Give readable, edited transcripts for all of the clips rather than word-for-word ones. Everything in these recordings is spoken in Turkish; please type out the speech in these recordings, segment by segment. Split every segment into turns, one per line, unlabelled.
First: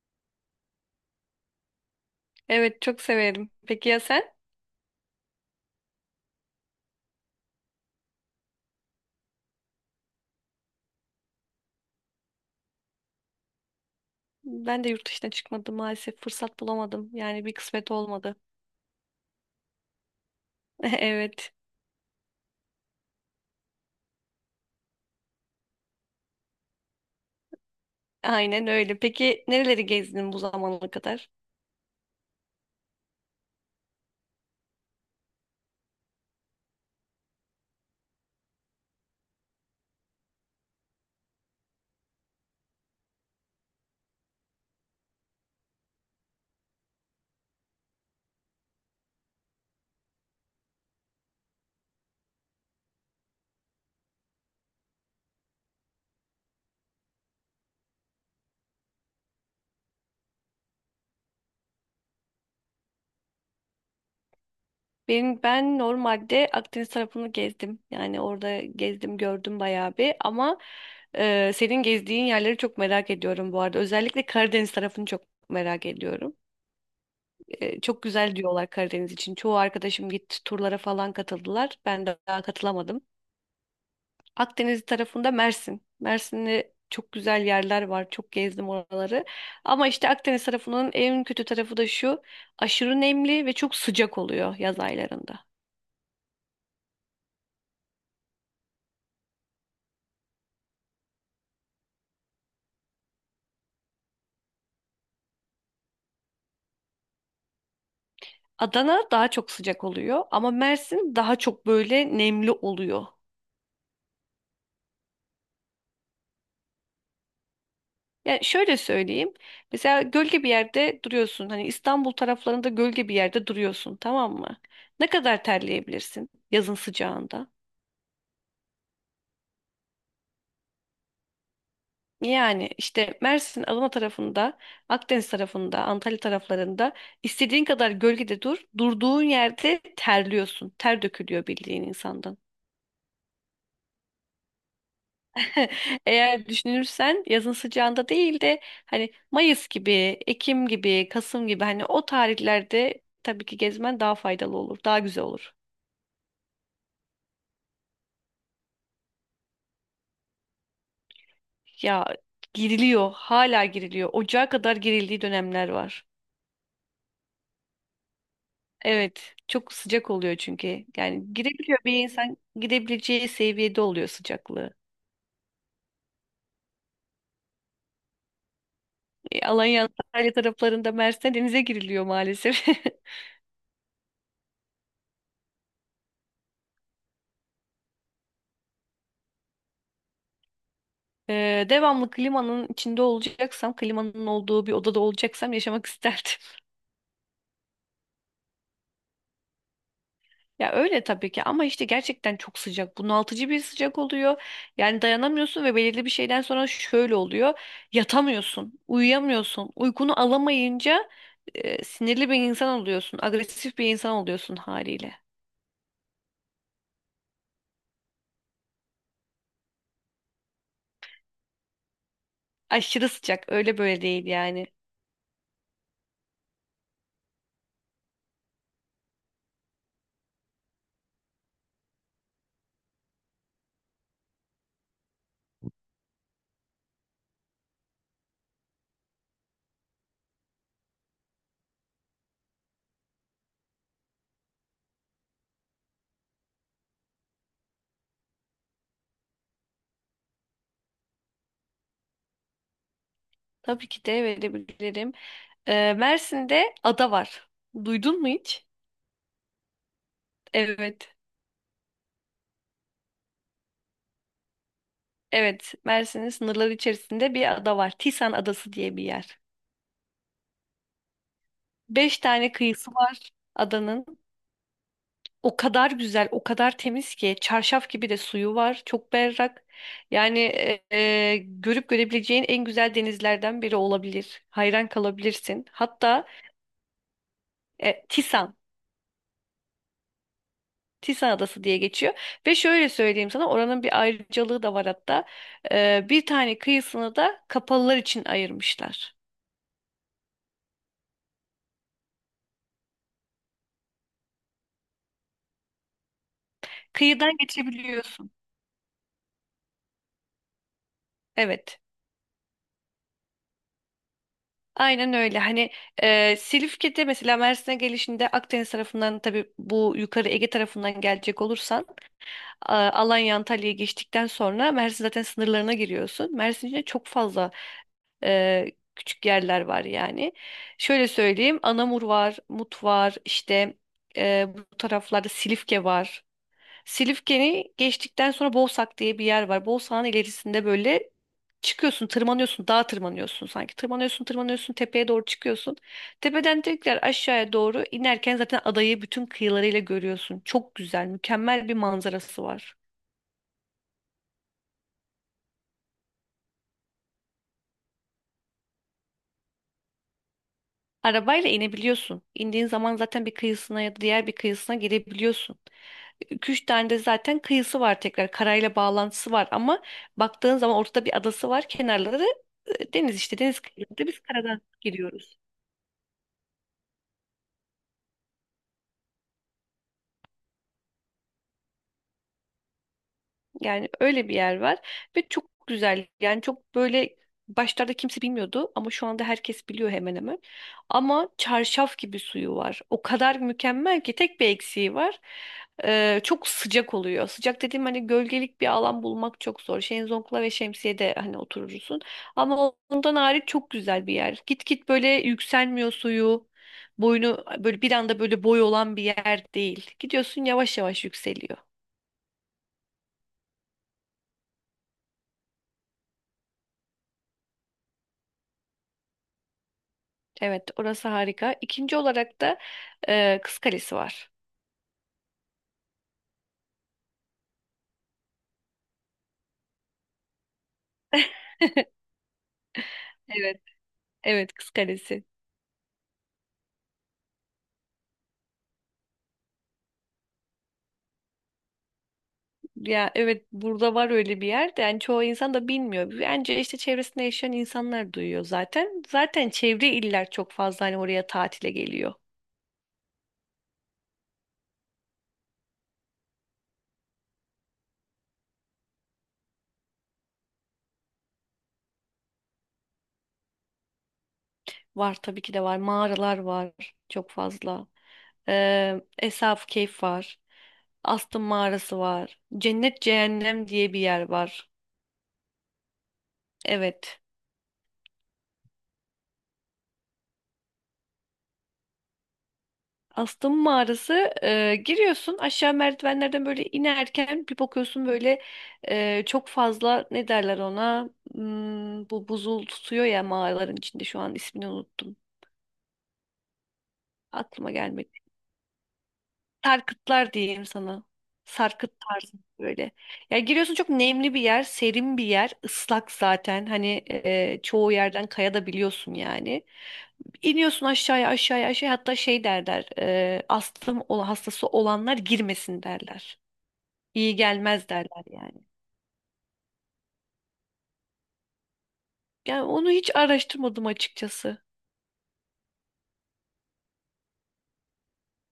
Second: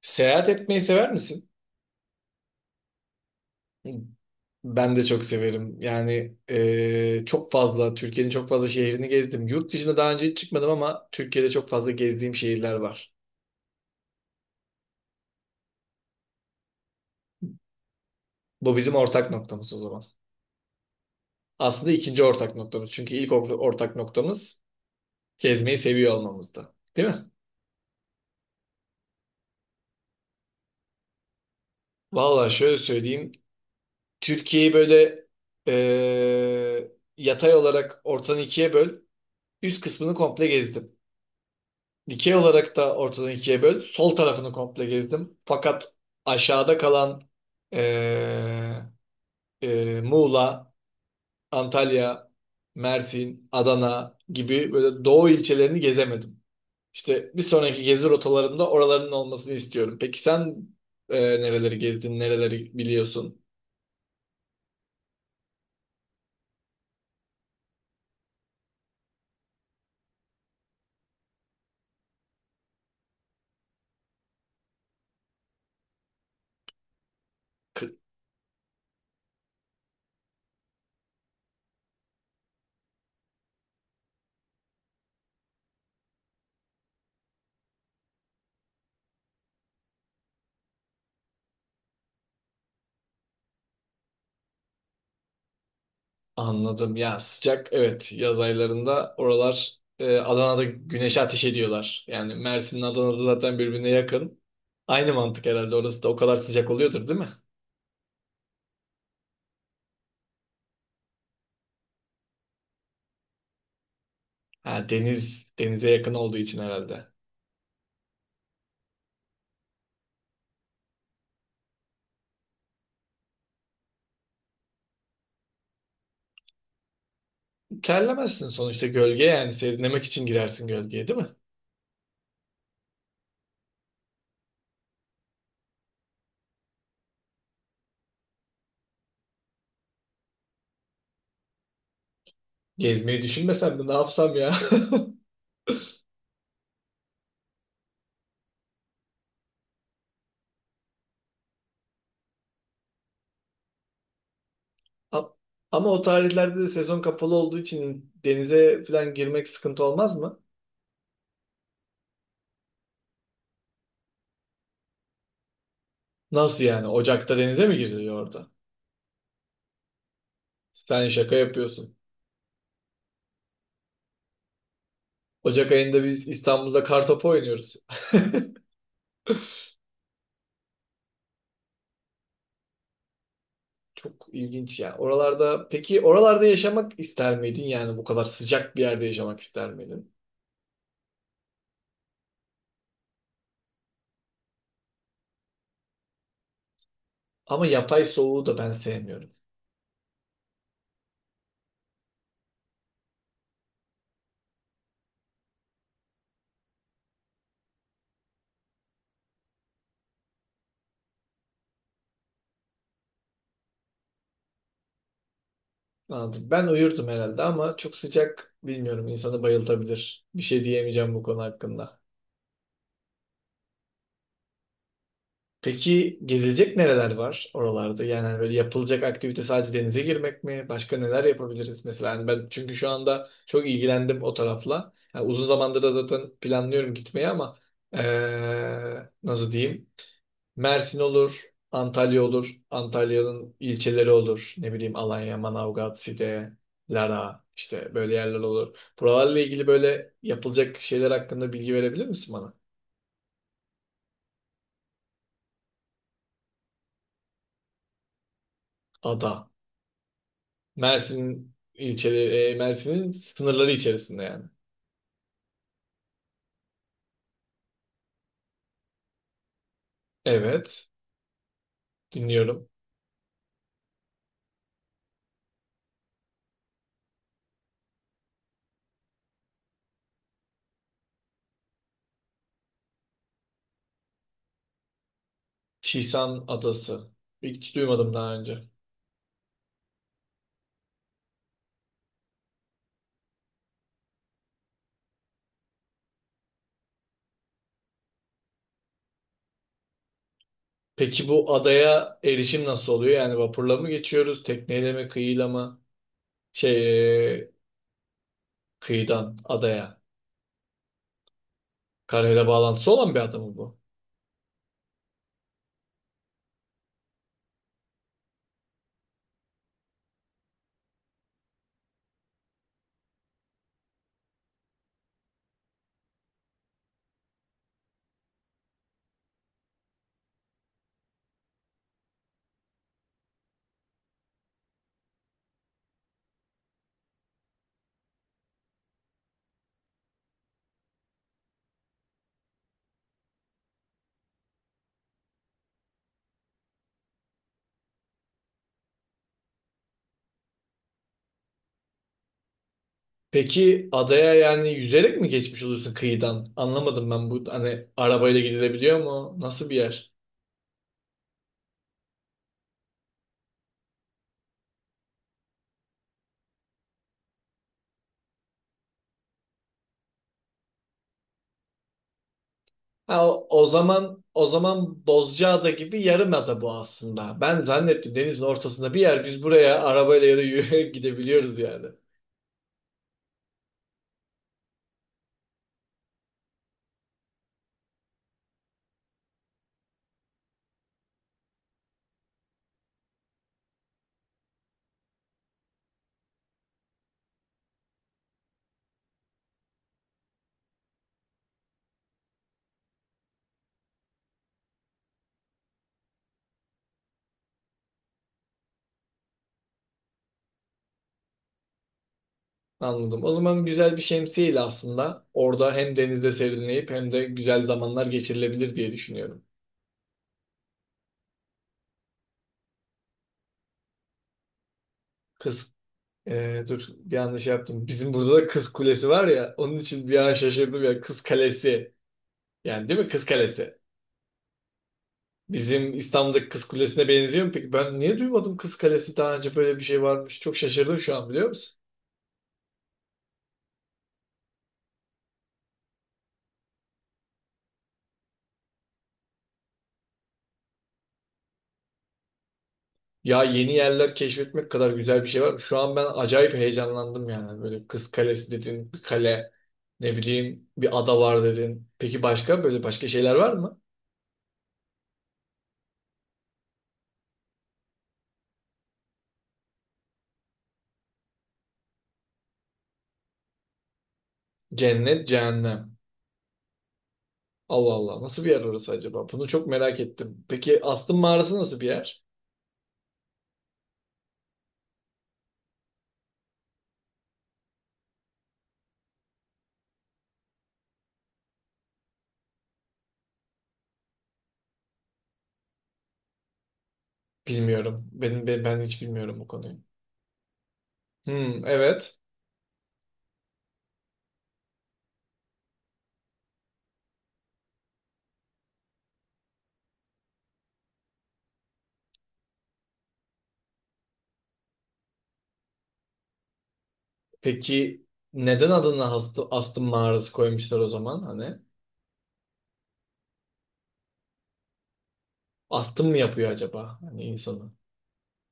Seyahat etmeyi sever misin?
Evet çok severim. Peki ya sen?
Ben de çok severim. Çok fazla, Türkiye'nin çok fazla şehrini gezdim. Yurt dışına daha önce hiç çıkmadım ama Türkiye'de çok fazla gezdiğim şehirler var.
Ben de yurt dışına çıkmadım maalesef. Fırsat bulamadım. Yani bir kısmet olmadı.
Bu bizim ortak noktamız o zaman.
Evet.
Aslında ikinci ortak noktamız. Çünkü ortak noktamız gezmeyi seviyor olmamızda. Değil mi?
Aynen öyle. Peki nereleri gezdin bu zamana kadar?
Vallahi şöyle söyleyeyim. Türkiye'yi böyle e, yatay olarak ortadan ikiye böl. Üst kısmını komple gezdim. Dikey olarak da ortadan ikiye böl. Sol tarafını komple gezdim. Fakat aşağıda kalan eee, Muğla, Antalya, Mersin, Adana gibi böyle doğu ilçelerini gezemedim. İşte bir sonraki gezi rotalarımda oraların olmasını istiyorum. Peki sen nereleri gezdin, nereleri biliyorsun?
Ben normalde Akdeniz tarafını gezdim. Yani orada gezdim gördüm bayağı bir ama senin gezdiğin yerleri çok merak ediyorum bu arada. Özellikle Karadeniz tarafını çok merak ediyorum. Çok güzel diyorlar Karadeniz için. Çoğu arkadaşım gitti turlara falan katıldılar. Ben de daha katılamadım. Akdeniz tarafında Mersin. Mersin'de çok güzel yerler var. Çok gezdim oraları. Ama işte Akdeniz tarafının en kötü tarafı da şu. Aşırı nemli ve çok sıcak oluyor yaz aylarında.
Anladım. Ya sıcak evet yaz aylarında oralar, Adana'da güneşe ateş ediyorlar. Yani Mersin'le Adana'da zaten birbirine yakın. Aynı mantık herhalde orası da o kadar sıcak oluyordur değil mi?
Adana daha çok sıcak oluyor ama Mersin daha çok böyle nemli oluyor.
Ha, deniz denize yakın olduğu için herhalde.
Yani şöyle söyleyeyim. Mesela gölge bir yerde duruyorsun. Hani İstanbul taraflarında gölge bir yerde duruyorsun, tamam mı? Ne kadar terleyebilirsin yazın sıcağında?
Terlemezsin sonuçta gölge yani serinlemek için girersin gölgeye değil mi?
Yani işte Mersin, Adana tarafında, Akdeniz tarafında, Antalya taraflarında istediğin kadar gölgede dur. Durduğun yerde terliyorsun. Ter dökülüyor bildiğin insandan.
Gezmeyi düşünmesem mi ne yapsam ya?
Eğer düşünürsen yazın sıcağında değil de hani Mayıs gibi, Ekim gibi, Kasım gibi hani o tarihlerde tabii ki gezmen daha faydalı olur, daha
A-
güzel olur.
Ama o tarihlerde de sezon kapalı olduğu için denize falan girmek sıkıntı olmaz mı?
Ya giriliyor, hala giriliyor. Ocağa kadar girildiği dönemler var.
Nasıl yani? Ocak'ta denize mi giriliyor orada?
Evet, çok sıcak oluyor çünkü.
Sen
Yani
şaka
girebiliyor bir
yapıyorsun.
insan girebileceği seviyede oluyor sıcaklığı.
Ocak ayında biz İstanbul'da kartopu oynuyoruz.
Alanya, Antalya taraflarında Mersin'de denize giriliyor maalesef.
Çok ilginç ya. Oralarda peki oralarda yaşamak ister miydin? Yani bu kadar sıcak bir yerde yaşamak ister miydin?
Devamlı klimanın içinde olacaksam, klimanın olduğu bir odada olacaksam yaşamak isterdim.
Ama yapay soğuğu da ben sevmiyorum.
Ya öyle tabii ki ama işte gerçekten çok sıcak. Bunaltıcı bir sıcak oluyor. Yani dayanamıyorsun ve belirli bir şeyden sonra şöyle oluyor. Yatamıyorsun, uyuyamıyorsun. Uykunu alamayınca sinirli bir insan oluyorsun, agresif bir insan oluyorsun haliyle.
Anladım. Ben uyurdum herhalde ama çok sıcak bilmiyorum insanı bayıltabilir. Bir şey diyemeyeceğim bu konu hakkında.
Aşırı sıcak, öyle böyle değil yani.
Peki gezilecek nereler var oralarda? Yani hani böyle yapılacak aktivite sadece denize girmek mi? Başka neler yapabiliriz mesela? Hani ben çünkü şu anda çok ilgilendim o tarafla. Yani uzun zamandır da zaten planlıyorum gitmeyi ama nasıl diyeyim? Mersin olur, Antalya olur, Antalya'nın ilçeleri olur. Ne bileyim Alanya, Manavgat, Side, Lara işte böyle yerler olur. Buralarla ilgili böyle yapılacak şeyler hakkında bilgi verebilir misin bana?
Tabii ki de verebilirim. Mersin'de ada var. Duydun mu hiç?
Ada.
Evet.
Mersin'in sınırları içerisinde yani.
Evet, Mersin'in sınırları içerisinde bir ada var. Tisan Adası diye bir yer.
Evet,
Beş tane
dinliyorum.
kıyısı var adanın. O kadar güzel, o kadar temiz ki çarşaf gibi de suyu var. Çok berrak. Yani görüp görebileceğin en güzel denizlerden biri olabilir. Hayran kalabilirsin. Hatta
Tisan Adası. Hiç
e,
duymadım daha
Tisan,
önce.
Tisan Adası diye geçiyor. Ve şöyle söyleyeyim sana oranın bir ayrıcalığı da var hatta. Bir tane kıyısını da kapalılar için ayırmışlar.
Peki bu adaya erişim nasıl oluyor? Yani vapurla mı geçiyoruz, tekneyle mi, kıyıyla mı?
Kıyıdan
Şey, e,
geçebiliyorsun.
kıyıdan adaya.
Evet.
Karayla bağlantısı olan bir ada mı bu?
Aynen öyle. Hani Silifke'de mesela Mersin'e gelişinde Akdeniz tarafından tabii bu yukarı Ege tarafından gelecek olursan Alanya Antalya'ya geçtikten sonra Mersin zaten sınırlarına giriyorsun. Mersin içinde çok fazla e, küçük yerler var yani. Şöyle söyleyeyim Anamur var, Mut var işte bu taraflarda Silifke var. Silifke'ni geçtikten sonra Boğsak diye bir yer var. Boğsak'ın ilerisinde böyle çıkıyorsun, tırmanıyorsun, dağa tırmanıyorsun sanki. Tırmanıyorsun, tırmanıyorsun, tepeye doğru çıkıyorsun. Tepeden tekrar aşağıya doğru inerken zaten adayı bütün kıyılarıyla görüyorsun. Çok güzel, mükemmel bir manzarası var.
Peki adaya yani yüzerek mi geçmiş oluyorsun kıyıdan? Anlamadım ben bu hani arabayla gidilebiliyor mu? Nasıl bir yer?
Arabayla inebiliyorsun. İndiğin zaman zaten bir kıyısına ya da diğer bir kıyısına girebiliyorsun. 2-3 tane de zaten kıyısı var tekrar. Karayla bağlantısı var ama baktığın zaman ortada bir adası var. Kenarları deniz
Ha,
işte.
o,
Deniz
o
kıyıları biz
zaman o
karadan
zaman
giriyoruz.
Bozcaada gibi yarımada bu aslında. Ben zannettim denizin ortasında bir yer biz buraya arabayla ya da yürüyerek gidebiliyoruz yani.
Yani öyle bir yer var ve çok güzel. Yani çok böyle başlarda kimse bilmiyordu ama şu anda herkes biliyor hemen hemen. Ama çarşaf gibi suyu var. O kadar mükemmel ki tek bir eksiği var. Çok sıcak oluyor. Sıcak dediğim hani gölgelik bir alan bulmak çok zor. Şezlongla ve şemsiyede hani oturursun. Ama ondan hariç çok güzel bir yer. Git git böyle yükselmiyor suyu. Boyunu böyle bir anda böyle boy olan bir yer değil. Gidiyorsun yavaş yavaş yükseliyor.
Anladım. O zaman güzel bir şemsiyeyle aslında orada hem denizde serinleyip hem de güzel zamanlar geçirilebilir diye düşünüyorum.
Evet, orası harika. İkinci olarak da Kız Kalesi var.
Kız... dur bir yanlış yaptım. Bizim burada da Kız Kulesi var ya onun için bir an şaşırdım ya Kız Kalesi. Yani değil mi Kız
Evet,
Kalesi?
evet Kız Kalesi.
Bizim İstanbul'daki Kız Kulesi'ne benziyor mu peki? Ben niye duymadım Kız Kalesi daha önce böyle bir şey varmış. Çok şaşırdım şu an biliyor musun?
Ya evet burada var öyle bir yer de yani çoğu insan da bilmiyor. Bence işte çevresinde yaşayan insanlar duyuyor zaten. Zaten çevre iller çok fazla hani oraya tatile geliyor.
Ya yeni yerler keşfetmek kadar güzel bir şey var. Şu an ben acayip heyecanlandım yani. Böyle Kız Kalesi dedin, bir kale, ne bileyim bir ada var dedin. Peki başka böyle şeyler var mı?
Var tabii ki de var. Mağaralar var çok fazla. Esaf Keyf var. Astım Mağarası var. Cennet Cehennem diye bir yer var.
Cennet, cehennem.
Evet.
Allah Allah nasıl bir yer orası acaba? Bunu çok merak ettim. Peki Astım Mağarası nasıl bir yer?
Astım mağarası giriyorsun aşağı merdivenlerden böyle inerken bir bakıyorsun böyle çok fazla ne derler ona. Hmm, bu buzul tutuyor ya mağaraların içinde şu an ismini unuttum, aklıma gelmedi.
Bilmiyorum. Ben hiç bilmiyorum bu konuyu.
Sarkıtlar diyeyim sana.
Hmm,
Sarkıt
evet.
tarzı böyle. Ya giriyorsun çok nemli bir yer, serin bir yer, ıslak zaten. Hani çoğu yerden kaya da biliyorsun yani. İniyorsun aşağıya aşağıya aşağıya hatta şey derler. Hastası olanlar girmesin derler. İyi gelmez
Peki
derler yani.
neden adına hastı, astım mağarası koymuşlar o zaman hani?
Yani onu hiç araştırmadım açıkçası.
Astım mı yapıyor acaba hani insanı?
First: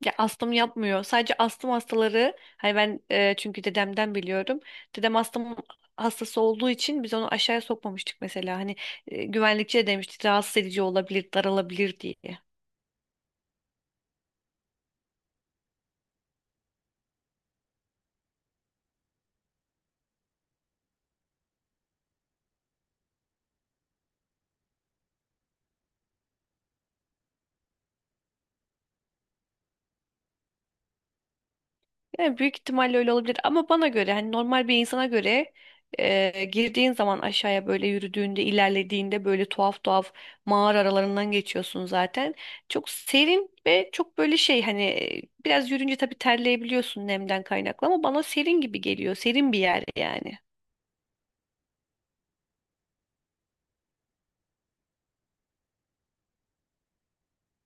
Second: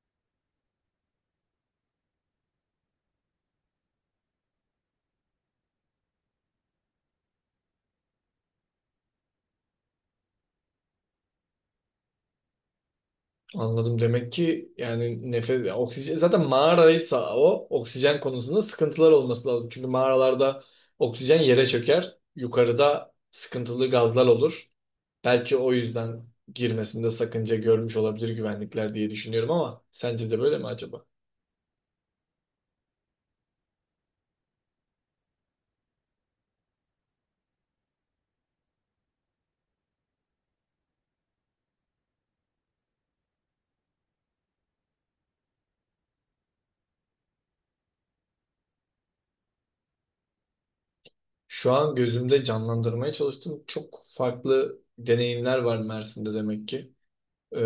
Ya astım yapmıyor. Sadece astım hastaları hani ben çünkü dedemden biliyorum. Dedem astım hastası olduğu için biz onu aşağıya sokmamıştık mesela. Hani güvenlikçi de demişti rahatsız edici olabilir, daralabilir diye.
Anladım demek ki yani nefes oksijen zaten mağaraysa o oksijen konusunda sıkıntılar olması lazım. Çünkü mağaralarda oksijen yere çöker. Yukarıda sıkıntılı gazlar olur. Belki o yüzden girmesinde sakınca görmüş olabilir güvenlikler diye düşünüyorum ama sence de böyle mi acaba?
Yani büyük ihtimalle öyle olabilir ama bana göre hani normal bir insana göre girdiğin zaman aşağıya böyle yürüdüğünde ilerlediğinde böyle tuhaf tuhaf mağara aralarından geçiyorsun zaten. Çok serin ve çok böyle şey hani biraz yürünce tabii terleyebiliyorsun nemden kaynaklı ama bana serin gibi geliyor. Serin bir yer yani.
Şu an gözümde canlandırmaya çalıştım. Çok farklı deneyimler var Mersin'de demek ki. Ee,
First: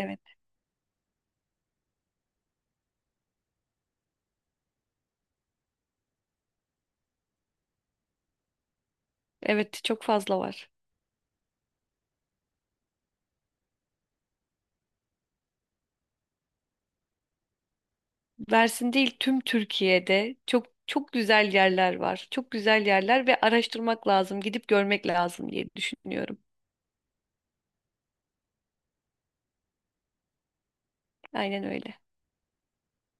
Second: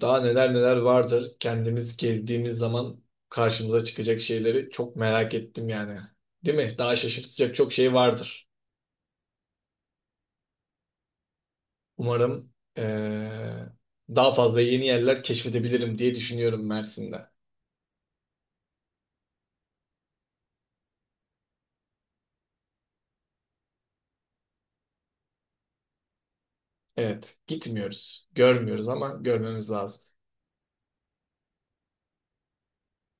daha neler neler vardır. Kendimiz gezdiğimiz zaman karşımıza çıkacak şeyleri çok merak ettim yani. Değil mi? Daha şaşırtacak çok şey vardır.
Evet çok fazla var.
Umarım daha fazla yeni yerler keşfedebilirim diye düşünüyorum Mersin'de.
Mersin değil tüm Türkiye'de çok çok güzel yerler var. Çok güzel yerler ve araştırmak lazım, gidip görmek lazım diye düşünüyorum.
Evet, gitmiyoruz, görmüyoruz ama görmemiz lazım.
Aynen öyle.